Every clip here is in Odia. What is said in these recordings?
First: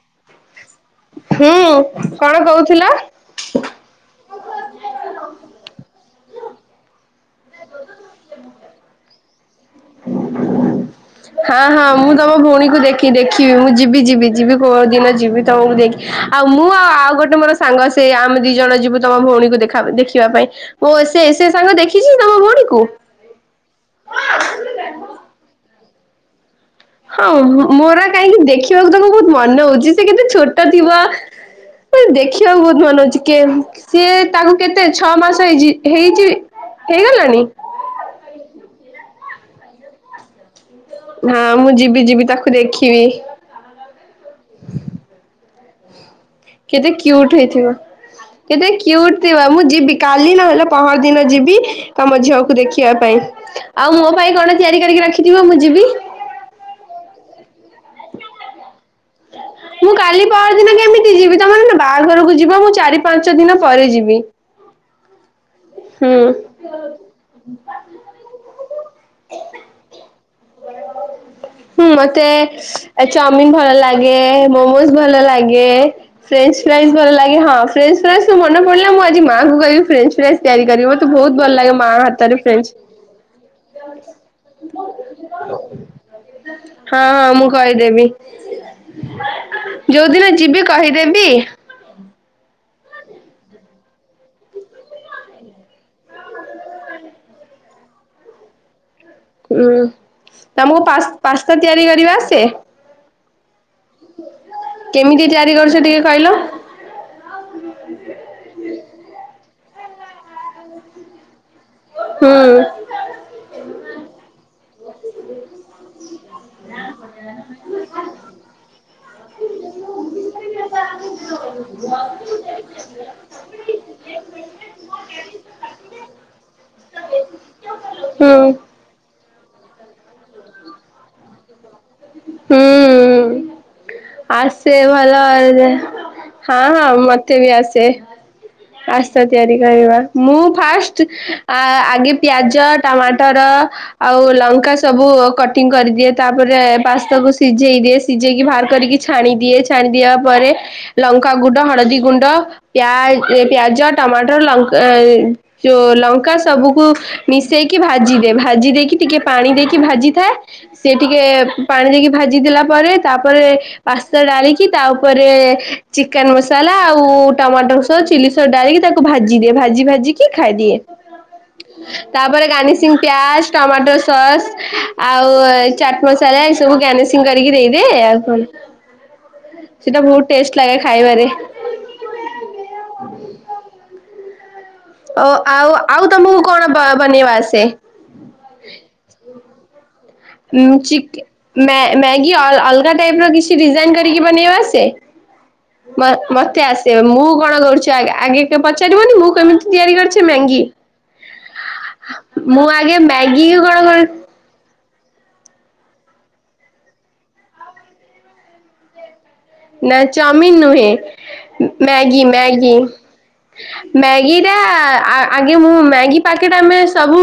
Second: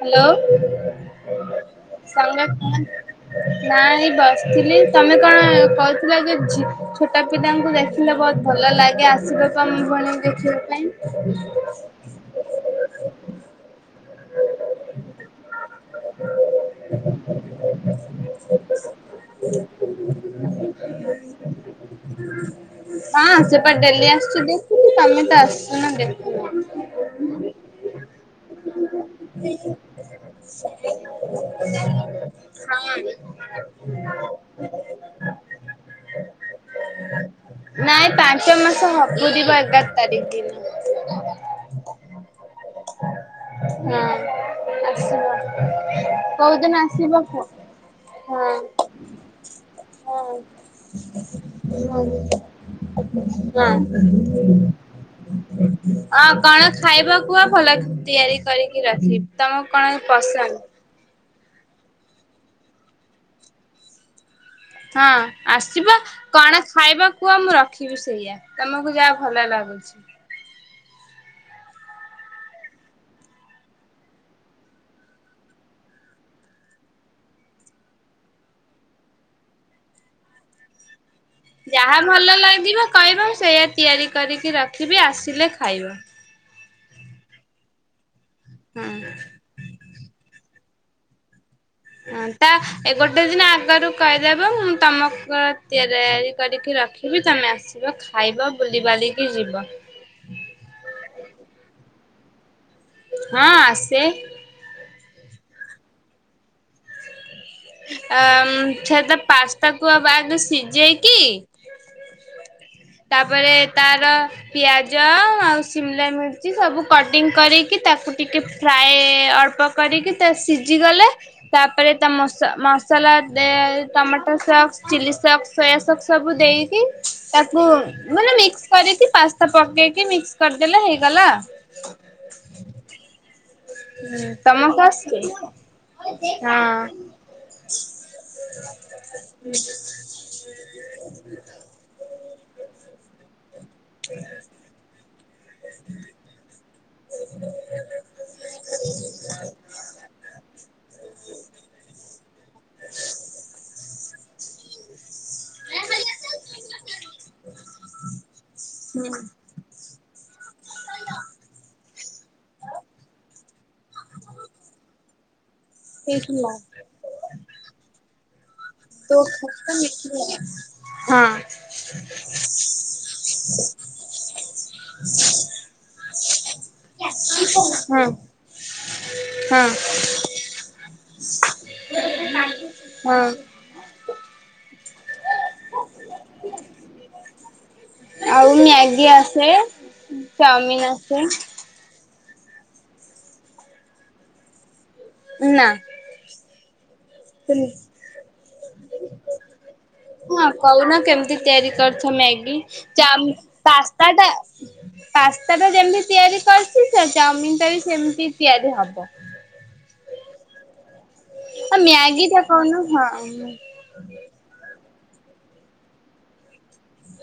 ହ୍ୟାଲୋ। ହୁଁ ସାଙ୍ଗ କଣ କହୁଥିଲ? ନାଇଁ ବସିଥିଲି ତମେ କଣ କହୁଥିଲ ଯେ ଝୀ ଛୋଟ ପିଲାଙ୍କୁ ଦେଖିଲେ ବହୁତ ଭଲ ଲାଗେ ଆସିବା ତମ ଭଳିଆ ଦେଖିବା ହଁ ହଁ ପାଇଁ। ମୁଁ ତମ ଭଉଣୀକୁ ଦେଖି କି ଦେଖିବି ମୁଁ ଯିବି ଯିବି ଯିବି କୋଉ ଦିନ ଯିବି ତମକୁ ଦେଖି ଆଉ ମୁଁ ଆ ଆଉ ଗୋଟେ ମୋର ସାଙ୍ଗ ସେଇ ଆମେ ଦି ଜଣ ଯିବୁ ତମ ଭଉଣୀକୁ ଦେଖା ଦେଖିବା ପାଇଁ। ଓ ସେ ସେ ସାଙ୍ଗ ଦେଖିଛି ତମ ଭଉଣୀକୁ? ସେପଟ ଡେଲି ଆସୁଚି ଦେଖି ତମେ ତ ଆସୁ ନା ଦେ ହଁ ମୋରା କାହିଁକି ଦେଖିବାକୁ ତାଙ୍କୁ - ବହୁତ ମନେ ହୋଉଛି ସେ କେତେ ଛୋଟ ଥିବ ଦେଖିବାକୁ ବହୁତ ମନେ ହୋଉଛି ସି ତାକୁ କେତେ ଛଅ ମାସ ହେଇଚି ହେଇଚି ହେଇଗଲାଣି? ନାଇଁ ପାଞ୍ଚ ମାସ ହବ ଏଗାର ତାରିଖ ଦିନ। ହଁ ମୁଁ ଯିବି ଯିବି ତାକୁ ଦେଖିବି। ହଁ ଆସିବ। କୋଉଦିନ କେତେ ଆସିବ କ୍ୟୁଟ୍ କୁହ ହେଇଥିବ। ହଁ। କେତେ କ୍ୟୁଟ୍ ଥିବ ମୁଁ ଯିବି ହଁ କାଲି ନହେଲେ ପହର ଦିନ ଯିବି ହଁ ତମ ଝିଅକୁ ଦେଖିବା ପାଇଁ। ଆଉ ମୋ ପାଇଁ କଣ ତିଆରି କରିକି ରଖିଥିବ ମୁଁ ଯିବି? ହଁ କଣ ଖାଇବ କୁହ ଭଲ ତିଆରି କରିକି ରଖିବି। ତମକୁ କଣ ମୁଁ କାଲି ପହର ପସନ୍ଦ? ଦିନ କେମିତି ଯିବି ତମେମାନେ ପା ବାହାଘରକୁ ଯିବ ମୁଁ ଚାରି ପାଞ୍ଚ ଦିନ ପରେ ଯିବି। ହଁ। ଆସିବ ହୁଁ କଣ ଖାଇବ କୁହ ମୁଁ ରଖିବି ସେଇଆ ତମକୁ ଯାହା ଭଲ ଲାଗୁଚି? ହୁଁ ମତେ ଚାଉମିିନ ଭଲ ଲାଗେ ମୋମୋସ୍ ଭଲ ଲାଗେ। ଫ୍ରେଞ୍ଚ୍ ଫ୍ରାଇଜ ଭଲ ଲାଗେ ହଁ ଫ୍ରେଞ୍ଚ୍ ଫ୍ରାଇଜରୁ ମନେ ପଡିଲା ମୁଁ ଆଜି ମାଙ୍କୁ କହିବି ଫ୍ରେଞ୍ଚ୍ ଫ୍ରାଇଜ ତିଆରି କରିବ। ବହୁତ ଭଲ ଲାଗେ ମା ଯାହା ଭଲ ହାତରେ ଫ୍ରେଞ୍ଚ୍ ଲାଗିବ କହିବ ସେଇୟା ତିଆରି କରିକି ରଖିବି ଆସିଲେ ଖାଇବ। ହଁ ହଁ ମୁଁ କହିଦେବି। ଯୋଉ ଦିନ ଯିବି କହିଦେବି। ହଁ ତା ଏ ଗୋଟେ ଦିନ ଆଗରୁ କହିଦେବ ମୁଁ ତମକୁ ତିଆରି କରିକି ରଖି ବି ତମେ ଆସିବ ଖାଇବ ବୁଲିବାଲି ହୁଁ ତମକୁ ପା ପାସ୍ତା ତିଆରି କରିବା ଆସେ? ହଁ ଆସେ। କେମିତି ତିଆରି କରୁଛ ଟିକେ କହିଲ? ଅ ଛେ ତ ପାସ୍ତାକୁ ଆଗ ସିଝେଇକି ହୁଁ ତାପରେ ତାର ପିଆଜ ଆଉ ସିମଲା ମିର୍ଚି ସବୁ କଟିଂ କରିକି ତାକୁ ଟିକିଏ ଫ୍ରାଏ ଅଳ୍ପ କରିକି ତା ସିଜି ଗଲେ ଦେ tomato sauce chilli sauce soya sauce ସବୁ ଦେଇକି ତାକୁ ହୁଁ ମାନେ ମିକ୍ସି କରିକି ପାସ୍ତା ପକେଇକି ମିକ୍ସି କରିଦେଲେ ହେଇଗଲା। ହୁଁ। ହୁଁ ଆସେ ତମକୁ ଆସୁଛି ଭଲ ରେ ହଁ ହଁ ମତେ ବି ଆସେ। ଆସେ ତିଆରି କରିବା ମୁଁ ଫାଷ୍ଟ ଆଗେ ପିଆଜ ଟମାଟର ଆଉ ଲଙ୍କା ସବୁ କଟ୍ କଟିଂ କରିଦିଏ ତାପରେ ପାସ୍ତାକୁ ସିଝେଇ ଦିଏ ସିଜେଇକି ବାହାର କରିକି ଛାଣି ଦିଏ ଛାଣି ଦିବା ପରେ ଲଙ୍କାଗୁଣ୍ଡ ହଳଦୀ ଗୁଣ୍ଡ ପିଆ ଜ ଟମାଟର ଲଙ୍କା ଯୋଉ ଲଙ୍କା ସବୁକୁ ମିଶେଇକି ଭାଜି ଦେ ଭାଜି ଦେଇକି ଟିକେ ପାଣି ଦେଇକି ଭାଜିଥାଏ। ସିଏ ଟିକେ ପାଣି ଦେଇକି ଭାଜିଦେଲା ପରେ ତାପରେ ପାସ୍ତା ଡାଳିକି ତା ଉପରେ ଚିକେନ୍ ମସଲା ଆଉ ଟମାଟୋ ସସ୍ ଚିଲି ସସ୍ ଡାଳିକି ତାକୁ କୁ ଭାଜି ଦିଏ ଭାଜି ଭାଜି କି ଖାଇଦିଏ। ହଁ ତାପରେ ଗାନିସିଂ ପିଆଜ ଟମାଟୋ ସସ୍ ଆଉ ଚା ମସଲା ଏ ସବୁ ଗାନିସିଂ କରିକି ଦେଇଦିଏ ହଁ ଆଉ କଣ। ହଁ। ସେଇଟା ବହୁତ ଟେଷ୍ଟ ଲାଗେ ଖାଇବାରେ। ହଁ। ଓ ଆଉ ଆଉ ତୋମକୁ କଣ ବ- ବନେଇବା ଆସେ? ଆଉ ମ୍ୟାଗି ଆସେ। ଉଁ, ଚାଉମିିନ ଆସେ ଚିକେ ମ୍ୟା ମ୍ୟା ମ୍ୟାଗି ଅ- ଅଲଗା ଟାଇପ୍ ର କିଛି ଡିଜାଇନ୍ କରିକି ବନେଇବା ଆସେ? ନା। ମ ମୋତେ ଆସିବ। ମୁଁ କଣ କରୁଛୁ ଆଗ ଆଗେ କେ ପଚାରିବନି ମୁଁ କେମିତି ତିଆରି କରିଛି ମେଙ୍ଗି। ନା କେମତି ତିଆରି କରିଛ ମ୍ୟାଗି ଆଗେ ଚାମ୍ ମ୍ୟାଗି କଣ କର ପାସ୍ତା ଟା ପାସ୍ତା ଟା ଯେମିତି ତିଆରି କରିଛି, ସେ ଚାଉମିିନ୍ ଟା ବି ସେମତି ତିଆରି ହବ। ନା ଚାମିନ୍ ନୁହେଁ ଉଁ, ଆଉ ମ୍ୟାଗି ଟା ମ୍ୟାଗି। କହୁନ ହଁ। ମ୍ୟାଗି ଟା ଆ-ଆଗେ ମୁଁ ମ୍ୟାଗି ପାକେଟ୍ ଆମେ ସବୁ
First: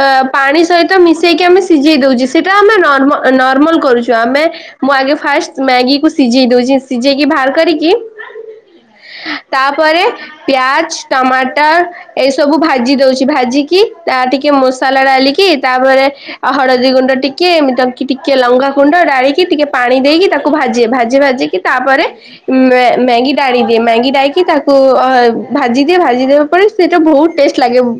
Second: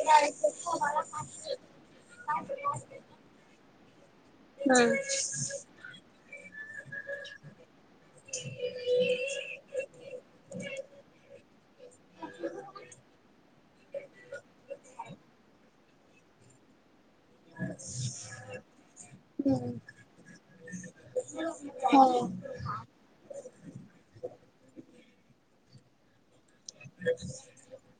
ଅ, ପାଣି ସହିତ ମିଶେଇକି ଆମେ ସିଝେଇ ଦଉଚି, ସେଟା ଆମେ ନର୍ମ ନର୍ମାଲ୍ କରୁଛୁ। ଆମେ ହୁଁ ମୁଁ ଆଗେ ଫାଷ୍ଟ ମ୍ୟାଗିକୁ ସିଝେଇ ଦୋଉ ଚି ସିଜେଇକି ବାହାର କରିକି, ତାପରେ ପିଆଜ୍ ଟମାଟର୍ ଏଇ ସବୁ ଭାଜି ଦଉଛି, ଭାଜିକି ତା ଟିକେ ମସଲା ଡାଲିକି ତାପରେ ଓ ହଳଦୀ ଗୁଣ୍ଡ ଟି କେ ଏମତି ତା ଟିକେ ଲଙ୍ଗା ଗୁଣ୍ଡ ଡାଳିକି ଟିକେ ପାଣି ଦେଇକି ତାକୁ ଭାଜିବେ। ଭାଜି ଭାଜିି ତାପରେ ମେ ମେଙ୍ଗି ଡାଳିବି ମେଙ୍ଗି ଡାଇକି ତାକୁ ଅହ ଭାଜି ଯେ ଭାଜିଦେଉ ପରେ ସେଇଟା ବହୁତ୍ ଟେଷ୍ଟ ଲାଗେ। ଉ,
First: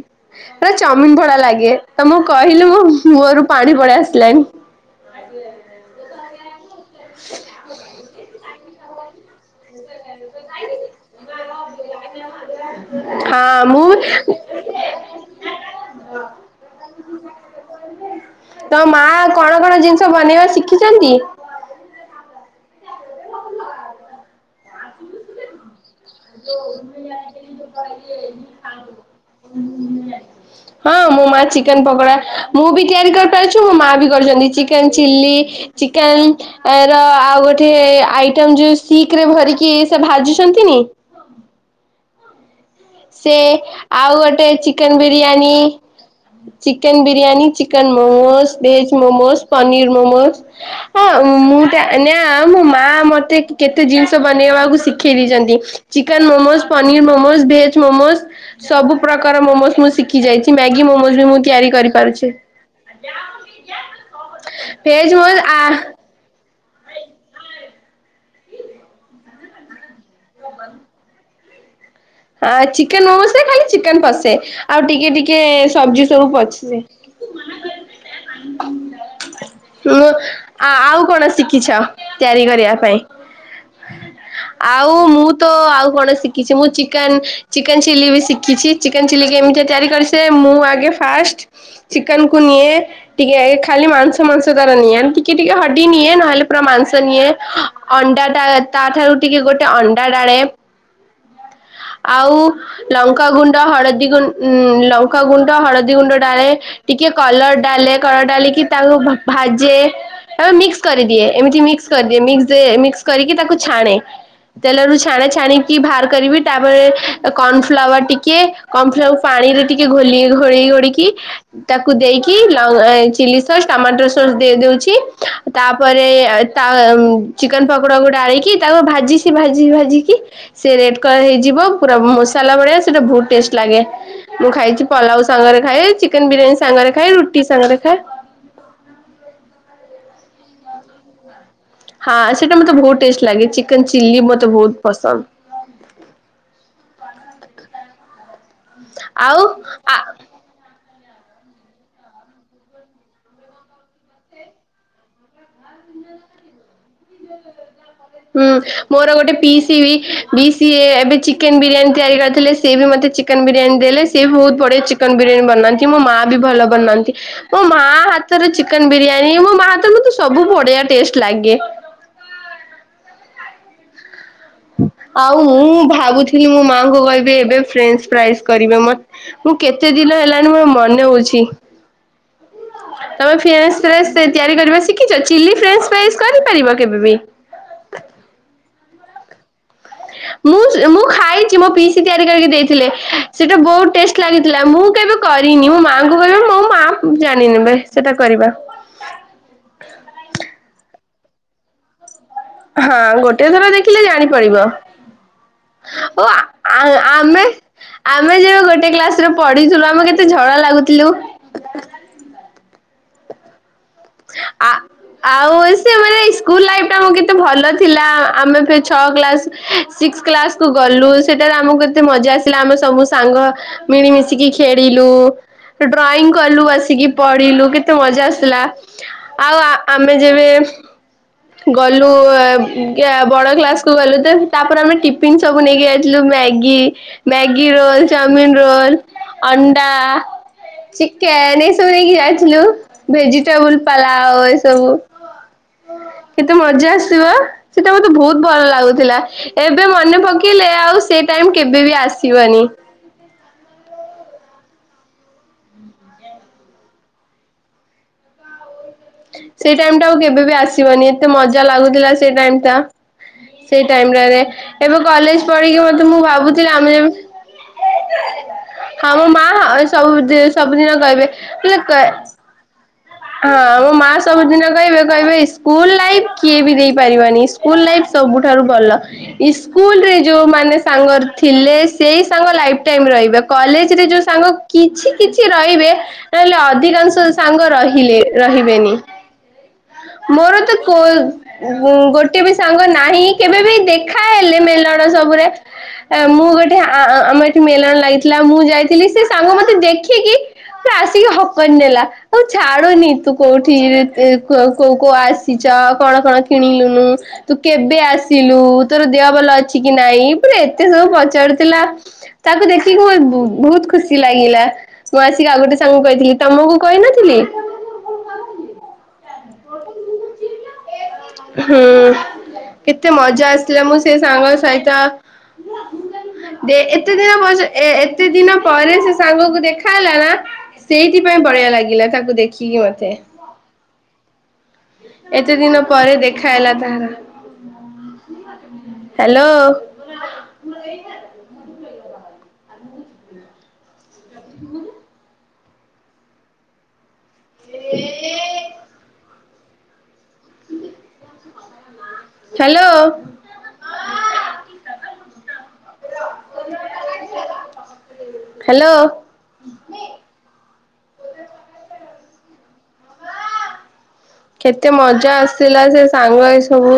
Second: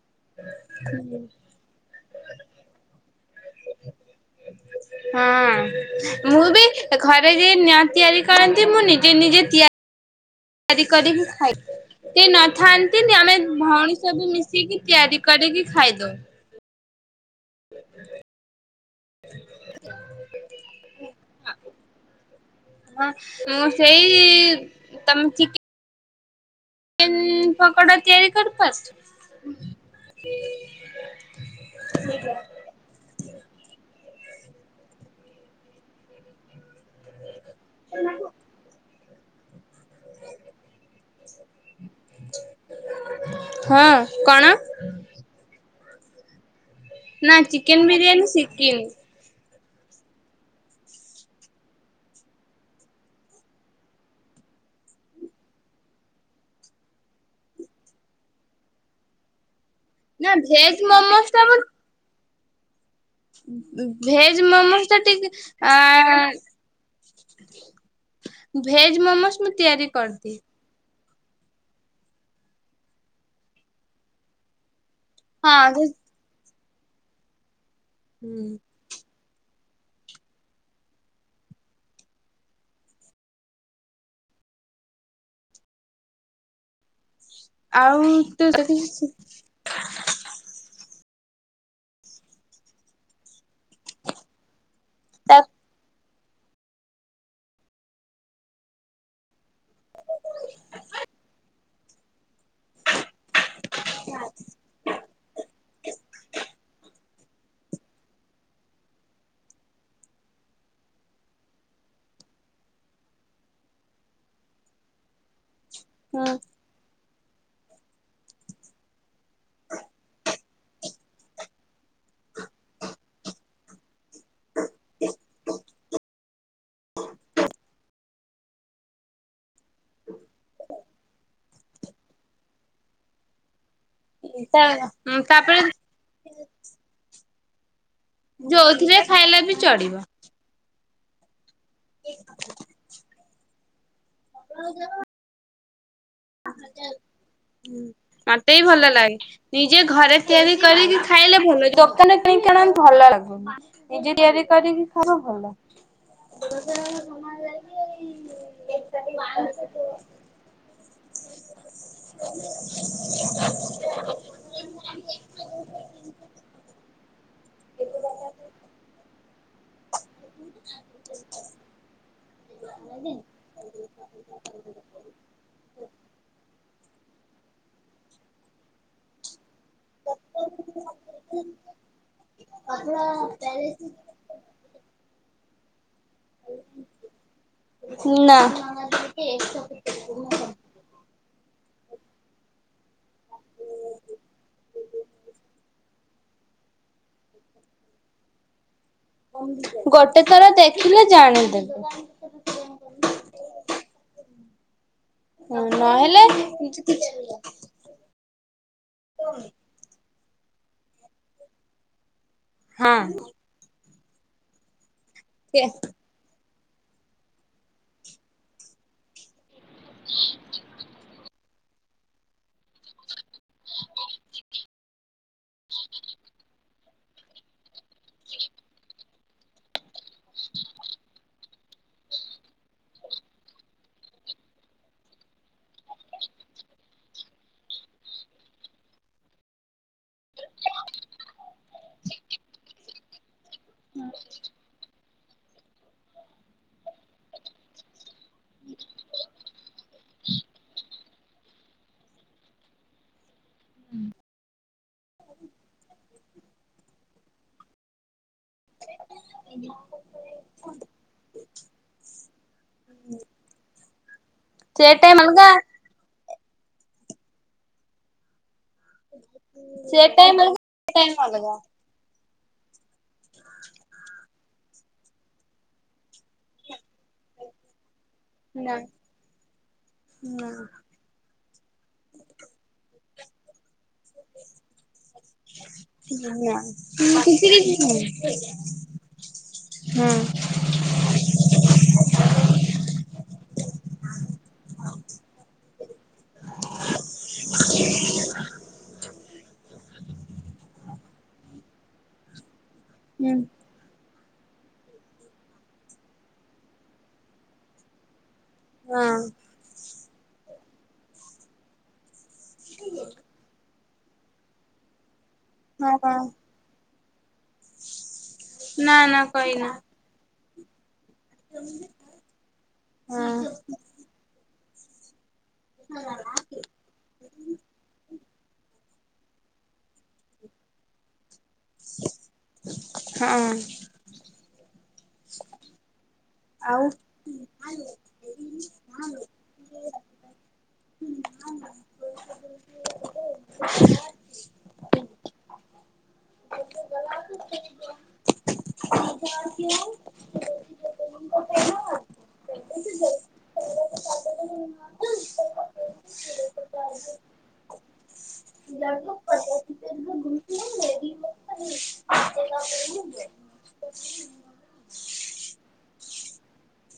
ସେଟା ଚାଓମିନ୍ ଭଳିଆ ଲାଗେ ତୋମକୁ କହିଲି ମୁଁ ମୁଅରୁ ପାଣି ପଳି ଆସିଲାଣି। ହଁ ମୁଁ ବି ଏ ଘରେ ଯେ ନିଅ ତିଆରି କରନ୍ତି। ମୁଁ ନିଜେ ନିଜେ ତିଆ ଆରି କରିବି ଖାଇବି। କେଇ ନଥାନ୍ତି ନେ ଆମେ ହଁ ମୁଁ ଭଉଣୀ ସବୁ ମିଶିକି ତିଆରି କରିକି ଖାଇଦଉ। ତୋମ ମା କଣ କଣ ଜିନିଷ ବନେଇବା ଶିଖିଚନ୍ତି? ହଁ ମୁଁ ସେଇ ତୋମେ ଚିକେ ତୋ କେନ୍ ପକୋଡ଼ା ତିଆରି କରି ପାରୁଛୁ? ହଁ ମୋ ମା ଚିକେନ୍ ପକୋଡ଼ା ମୁଁ ବି ତିଆରି କରିପାରୁଛୁ। ମୋ ମା ବି କରିଚନ୍ତି, ଚିକେନ୍ ଚିଲ୍ଲି ଚିକେନ୍ ଏର ଆଉ ଗୋ ଠେ ଆଇଟମ୍ ଯୋଉ ଷ୍ଟିକ୍ ରେ ଭରିକି ସେ ଭାଜୁଛନ୍ତିନି ସେ ଆଉ ହଁ ଗୋଟେ କଣ? ଚିକେନ୍ ବିରିୟାନୀ। ଚିକେନ୍ ନା ବିରିୟାନୀ, ଚିକେନ ଚିକେନ୍ ବିରିୟାନୀ ମୋମୋସ୍, ଶିଖିନି। ଭେଜ୍ ମୋମୋସ୍, ପନିର୍ ମୋମୋସ୍। ହଁ ମୁଁ ଟା ନା ମୋ ମା ମୋତେ କେତେ ଜିନିଷ ବନେଇ ବାକୁ ଶିଖେଇ ଦେଇଚନ୍ତି। ଚିକେନ୍ ମୋମୋଶ୍, ପନିର୍ ମୋମୋଶ୍ ସବୁ ପ୍ରକାର ମୋମୋଶ୍ ମୁଁ ଶି ଖି ନା ଯାଇଛି। ଭେଜ ମ୍ୟାଗି ମୋମୋଜ୍ ମୋମୋସ୍ ବି ମୁଁ ତିଆରି କରିପାରୁଛି। ଉଁ, ଭେଜ୍ ମୋମୋଶ୍ ଟା ଭେଜ ମୋ ଟିକେ ଆ, ଭେଜ୍ ମୋମୋଶ୍ ମୁଁ ତିଆରି କରିଦିଏ। କନ ହଁ ଚିକେନ୍ ମୋମୋଶ୍ ରେ ଖାଲି ଚିକେନ୍ ପସେ। ଆଉ ଟିକେ ଟିକେ ହଁ ଯେ ସବଜି ସବୁ ପଛ ସେ ମୁଁ, ଆ, ଆଉ କଣ ଶିଖିଛ ତିଆରି କରିବା ପାଇଁ? ଆଉ ମୁଁ ତ ଆଉ କଣ ଶିଖିଛି। ମୁଁ ଚି କେନ୍ ଚିକେନ୍ ଆଉ ଚିଲି ବି ତୁ ତ ଶିଖିଛି। କିଛି ଚିକେନ୍ ଶିଖି ଚିଲି କେମିତି ତିଆରି କରି ଶି ସେ ମୁଁ ଆଗେ ଫାଷ୍ଟ ଚିକେନ୍ କୁ ନିଏ, ଟିକେ ଏଇ ଖାଲି ମାଂସ ସବୁ ମାଂସ ତାର ନିଏ ଟିକେ ଟିକେ ହଡ଼ି ନିଏ ନହେଲେ ପରା ମାଂସ ନିଏ। ଅଣ୍ଡା ଟା ତା ଠାରୁ ଟିକେ ଗୋଟେ ଅଣ୍ଡା ଡାଳେ ଆଉ ଲଙ୍କାଗୁଣ୍ଡ, ହଳଦିଗୁ ଲଙ୍କାଗୁଣ୍ଡ, ହଳଦିଗୁଣ୍ଡ ଡାଳେ ଟିକେ କଲର ଡାଲେ କଲର ଡାଲିକି ତାକୁ ଭାଜେ। ଆ ମିକ୍ସ କରିଦିଏ ଏମିତି ମିକ୍ସ କରିଦିଏ ମିକ୍ସ କରିକି ତାକୁ ଛାଣେ। ତେଲ ରୁ ଛାଣେ ଛାଣିକି ବାହାର କରିବି ତାପରେ କନ୍ ଫ୍ଲାୱାର୍ ଟିକେ କନ୍ ଫ୍ଲାୱାର୍ ପାଣି ରେ ଟିକେ ଘୋଲି ଘୋଡେଇ ଘୋଡ଼ିକି ତାକୁ ଦେଇକି ଲ ଏ ଚିଲି ସକ୍ସ, ଟମାଟୋ ସକ୍ସ ଦେଇ ଦୋଉଛି। ତାପରେ ତା ଚିକେନ୍ ପକୋଡ଼ା ଗୁଡ଼ା ଆଣିକି ତାକୁ ଭାଜି ସି ଭାଜି ଭାଜିିକି। ସେ ରେଡ୍ କଲର ହେଇଯିବ ପୁରା ମସଲା ଭଳିଆ ସେଟା ବହୁତ ଟେଷ୍ଟ ଲାଗେ। ମୁଁ ଖାଇଛି ପଲାଓ ତାପରେ ସାଙ୍ଗରେ ଖାଏ ଚିକେନ୍ ବିରିୟାନୀ ସାଙ୍ଗରେ ଖାଏ ରୁଟି ସାଙ୍ଗରେ ଖାଏ। ଯୋଉଥିରେ ଖାଇଲେ ବି ଚଳିବ। ହଁ ସେଇଟା ମତେ ବହୁତ ଟେଷ୍ଟ ଲାଗେ ଚିକେନ୍ ଚିଲି ମତେ ବହୁତ ପସନ୍ଦ। ମତେ ବି ଭଲ ଲାଗେ ନିଜେ ଆଉ ଘରେ ତିଆରି କରିକି ଖାଇଲେ ଭଲ ଦୋକାନ କିଣିକି ଆଣନ୍ତି ଭଲ ଲାଗୁନି। ନିଜେ ତିଆରି କରିକି ଖାଅ ଭଲ। ହୁଁ ମୋର ଗୋଟେ ପିଇସି ବି ସିଏ ଏବେ ଚିକେନ୍ ବିରିୟାନୀ ତିଆରି କରିଥିଲେ ସିଏ ବି ମତେ ଚିକେନ୍ ବିରିୟାନୀ ଦେଲେ ସିଏ ବି ବହୁତ ବଢିଆ ଚିକେନ୍ ଚିକେନ୍ ବିରିୟାନୀ ବନାନ୍ତି ମୋ ମା ବି ଭଲ ବନାନ୍ତି। ମୋ ମା ହାତର ଚିକେନ୍ ବିରିୟାନୀ ମୋ ମା ହାତରେ ମତେ ସବୁ ବଢ଼ିଆ ଟେଷ୍ଟ ଲାଗେ। ଆଉ ମୁଁ ଭାବୁଥିଲି ମୋ ମାଆଙ୍କୁ କହିବି ଏବେ ଫ୍ରେଞ୍ଜ ପ୍ରାଇସି କରିବେ ମତେ ମୁଁ କେତେ ଦିନ ହେଲାଣି ମୋ ମନେ ହଉଛି। [inaudible] ଫ୍ରେସ୍ ଫ୍ରେସ୍ ତିଆରି କରିବା ଶିଖିଚ ଚିଲି ଫ୍ରେଞ୍ଜ ଫ୍ରାଇଜି କରିପାରିବ କେବେ ବି? ଉ ନା। ମୁଁ ମୁଁ ଖାଇଛି ମୋ ପିଇସି ତିଆରି କରିକି ଦେଇଥିଲେ ସେଇଟା ବହୁତ ଟେଷ୍ଟ ଲାଗିଥିଲା ମୁଁ କେବେ କରିନି ମୋ ମାଙ୍କୁୁ କହିବେ ମୋ ମା ଜାଣିନେବେ ସେଟା କରିବା। ଗୋଟେ ଥର ଦେଖିଲେ ଜାଣିଦେବେ। ହଁ ଗୋଟେ ଥର ଦେଖିଲେ ଜାଣିପାରିବ। ହଁ ନହେଲେ ଓ ଆ କି ଆମେ ଆମେ ଯେବେ ଗୋଟେ କ୍ଲାସ ରେ ପଢିଥିଲୁ ଆମେ କେତେ ଝଗଡ଼ା ଲାଗୁଥିଲୁ। ହଁ। ଆ ଆଉ ସେ ଓସେ ବେରେଇସି ସ୍କୁଲ ଲାଇଫ୍ ଟା କେତେ ଭଲ ଥିଲା ଆମେ ଛଅ କ୍ଲାସ ସିକ୍ସ କ୍ଲାସକୁ ଗଲୁ ସେଠି ସେତେବେଳେ ଆମକୁ କେତେ ମଜା ଆସିଲା ଆମେ ସବୁ ସାଙ୍ଗ ମିଳିମିଶିକି ଖେଳିଲୁ। ଡ୍ରଇଁ କଲୁ ଆସିକି ପଢିଲୁ କେତେ ମଜା ଆସିଲା ଆଉ ଆ ଆମେ ଯେବେ ଗଲୁ ବଡ଼ କ୍ଲାସ୍ କୁ ଗଲୁ ଯେ ତାପରେ ଆମେ ଟିଫିନ୍ ସବୁ ନେଇକି ଯାଇଥିଲୁ‌ Maggi Maggi roll chow mein roll. ଅଣ୍ଡା। ଚିକେନ୍ ଏସବୁ ନେଇକି ଯାଇଥିଲୁ ଭେଜିଟେବୁଲ ପଲାଓ ଏସବୁ। କେତେ ମଜା ଆସିବ ସେଟା ମତେ ବହୁତ ଭଲ ଲାଗୁଥିଲା। ଏବେ ମନେ ପକେଇଲେ ଆଉ ସେ ଟାଇମ୍ କେବେ ବି ଆସିବନି। ସେଇ ଟାଇମ ଆଉ କେବେବ ଆସିବନି ଏତେ ମଜା ଲାଗୁଥିଲା ସେଇ ଟାଇମ୍ ଟା ସେଇ ଟାଇମ୍ ଟାରେ। ସେ ଏବେ ଟାଇମ୍ କଲେଜ୍ ଅଲଗା ପଢି଼କି ମତେ ମୁଁ ଭାବୁଥିଲି ଆମେ ଯେମି ହଁ ମୋ ମା ସେ ସବୁ ଟାଇମ୍ ଅଲଗା ଏ ସବୁଦିନ ଟାଇମ୍ ବାୟେ ଅଲଗା। ବାୟେ [unintelligible] କରେ। ହଁ ମୋ ମା ସବୁଦିନ କହିବେ କହିବେ ସ୍କୁଲ ଲାଇଫ୍ କିଏ ବି ଦେଇ ପାରିବନି। ସ୍କୁଲ ଲାଇଫ୍ ସବୁଠାରୁ ନା ଭଲ ଇସ୍କୁଲ ରେ ଯୋଉ ନା ମାନେ ସାଙ୍ଗ ଥିଲେ ସେଇ ସାଙ୍ଗ ଲାଇଫ୍ ଟାଇମ ରହିବେ କଲେଜ ରେ ଯୋଉଁ ସାଙ୍ଗ କିଛି କିଛି ରହିବେ ନହେଲେ ଅଧିକାଂଶ ନା କିଛି ସାଙ୍ଗ କିଛି ରହି ନୁହେଁ। ହୁଁ ମୋର ତ କୋ ଗୋଟେ ବି ସାଙ୍ଗ ନାହିଁ କେବେ ବି ଦେଖା ହେଲେ ମେଲଣ ସବୁରେ ମୁଁ ଗୋଟେ ଆ ଆ ଆମର ଏଠି ମେଲଣ ଲାଗିଥିଲା ମୁଁ ଯାଇଥିଲି ସେ ସାଙ୍ଗ ମତେ ଦେଖିକି ଆସିକି ହଗ୍ କରିନେଲା ଆଉ ଛାଡୁନି ତୁ ହଁ। କୋଉଠି କୋଉ କୋଉ ଆସିଛ କଣ କଣ କିଣିଲୁନୁ ତୁ କେବେ ଆସି ଥିଲୁ ତୋର ଦେହ ହଁ ଭଲ ଅଛି କି ନାଇଁ ପୁରା ଏତେ ସବୁ ପଚାରୁଥିଲା। ତାକୁ ଦେଖିକି ମୋ ବହୁତ ଖୁସି ଲାଗିଲା ମୁଁ ଆସିକି ଆଉ ଗୋଟେ ସାଙ୍ଗ ହଁ କହିଥିଲି ତମକୁ କହିନଥିଲି? ନା ନା କହିନା ହୁଁ କେତେ ହଁ ମଜା ଆସଥିଲା ମୁଁ ସେ ସାଙ୍ଗ ସହିତ ହଁ। ଦେ ଏତେ ଦିନ ପ ଏତେ ଦିନ ପରେ ସେ ସାଙ୍ଗକୁ ଦେଖ ହେଲା ନା ସେଇଥିପାଇଁ ବଢିଆ ଲାଗିଲା ତାକୁ ଦେଖିକି ମତେ ହଁ ଏତେ ଦିନ ପରେ ଦେଖା ହେଲା ଆଉ ତାହାର ହ୍ୟାଲୋ [unintelligible] [inaudible] ହେ [inaudible] ହ୍ୟାଲୋ [inaudible] ହ୍ୟାଲୋ କେତେ ମଜା ଆସିଥିଲା ସେ ସାଙ୍ଗ ଏ ସବୁ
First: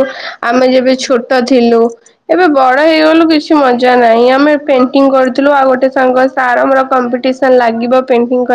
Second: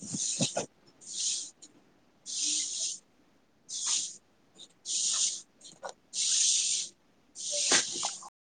ଆମେ ଯେବେ ଛୋଟ ଥିଲୁ ଏବେ ବଡ ହେଇଗଲୁ କିଛି ମଜା ନାହିଁ ଆମେ ପେଣ୍ଟିଂ କରିଥିଲୁ। ଆଉ ଗୋଟେ ସାଙ୍ଗ ସାର ଆମର କମ୍ପିଟିସନ ଲାଗିବ ପେଣ୍ଟିଂ କରି